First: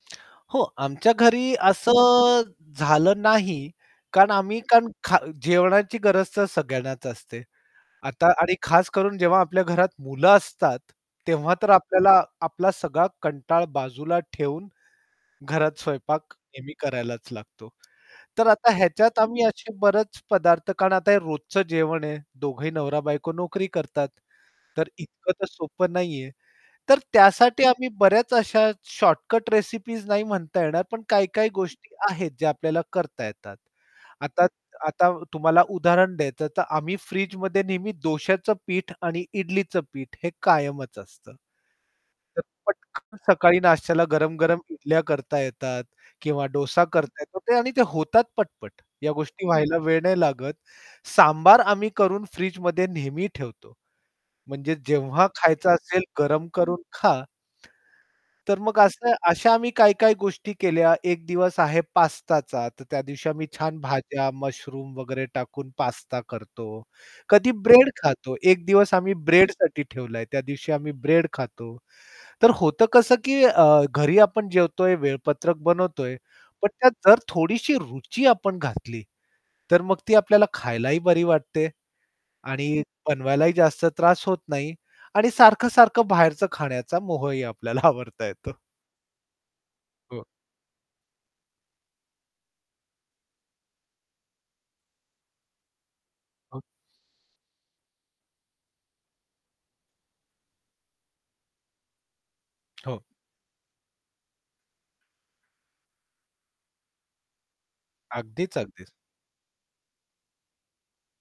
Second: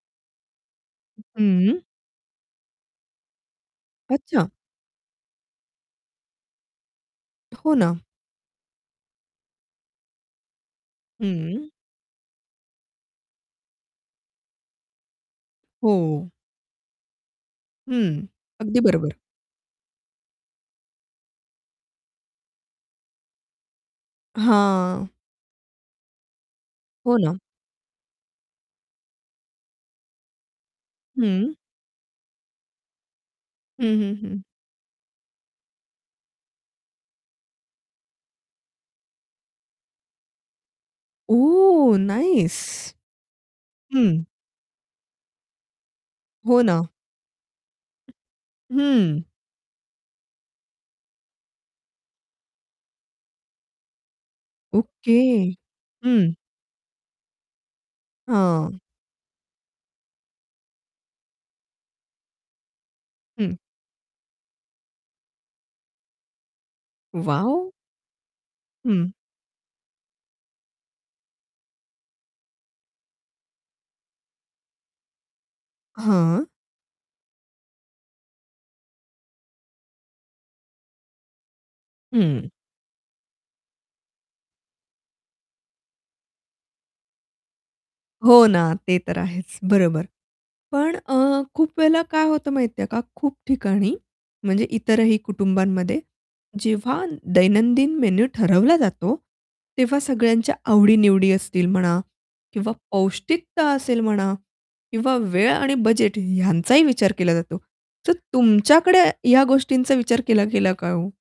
हो आमच्या घरी हं. असं झालं नाही, कारण अच्छा. आम्ही कारण खा जेवणाची गरज तर सगळ्यांनाच असते. हो ना. आता आणि खास करून जेव्हा आपल्या घरात मुलं असतात, तेव्हा हं. तर आपल्याला आपला सगळा कंटाळ बाजूला ठेवून घरात हो. स्वयंपाक नेहमी करायलाच लागतो. हं. तर आता अगदी बरोबर. ह्याच्यात आम्ही असे बरेच पदार्थ कारण आता हे रोजचं जेवण आहे दोघंही नवरा-बायको नोकरी करतात. तर हां. इतकं तर सोपं नाहीये. तर हो ना. त्यासाठी आम्ही बऱ्याच अशा शॉर्टकट रेसिपीज नाही म्हणता येणार, पण काही-काही हं. गोष्टी आहेत ज्या आपल्याला करता येतात. हं, हं, हं, आता आता तुम्हाला उदाहरण द्यायचं तर आम्ही फ्रिजमध्ये नेहमी डोश्याचं पीठ आणि इडलीच पीठ हे कायमच असतं. ओह! तर नाईस. पटकन सकाळी नाश्त्याला हं. गरम-गरम इडल्या करता येतात किंवा हो ना. डोसा करता येतात आणि ते होतात पटपट या हं. गोष्टी व्हायला वेळ नाही लागत. सांबार आम्ही करून फ्रिजमध्ये नेहमी ठेवतो. म्हणजे ओके. जेव्हा खायचं असेल हं. गरम करून खा. तर मग हां. असं अशा आम्ही काय-काय गोष्टी केल्या एक दिवस आहे पास्ताचा, तर त्या दिवशी आम्ही हं. छान भाज्या, मुशरूम वगैरे टाकून पास्ता करतो. कधी वॉव! ब्रेड खातो, एक दिवस हं. आम्ही ब्रेडसाठी ठेवलंय त्या दिवशी आम्ही ब्रेड खातो. तर होतं कसं की अ, घरी आपण जेवतोय वेळपत्रक बनवतोय. हां. पण त्यात जर थोडीशी रुची आपण घातली तर मग ती आपल्याला खायला ही बरी वाटते. हं. आणि बनवायलाही जास्त त्रास होत नाही आणि सारखं-सारखं बाहेरच खाण्याचा मोह ही आपल्याला आवरता हो येतो. ना, ते तर आहेच. बरोबर हो. पण अ, खूप वेळेला काय होतं माहितीये का खूप ठिकाणी म्हणजे इतरही कुटुंबांमध्ये हो. जेव्हा दैनंदिन मेनू ठरवला जातो, तेव्हा सगळ्यांच्या आवडी-निवडी असतील म्हणा किंवा हो. पौष्टिकता असेल म्हणा किंवा वेळ आणि बजेट ह्यांचाही विचार केला जातो. तर अगदीच, अगदीच. तुमच्याकडे या गोष्टींचा विचार केला गेला का ओ?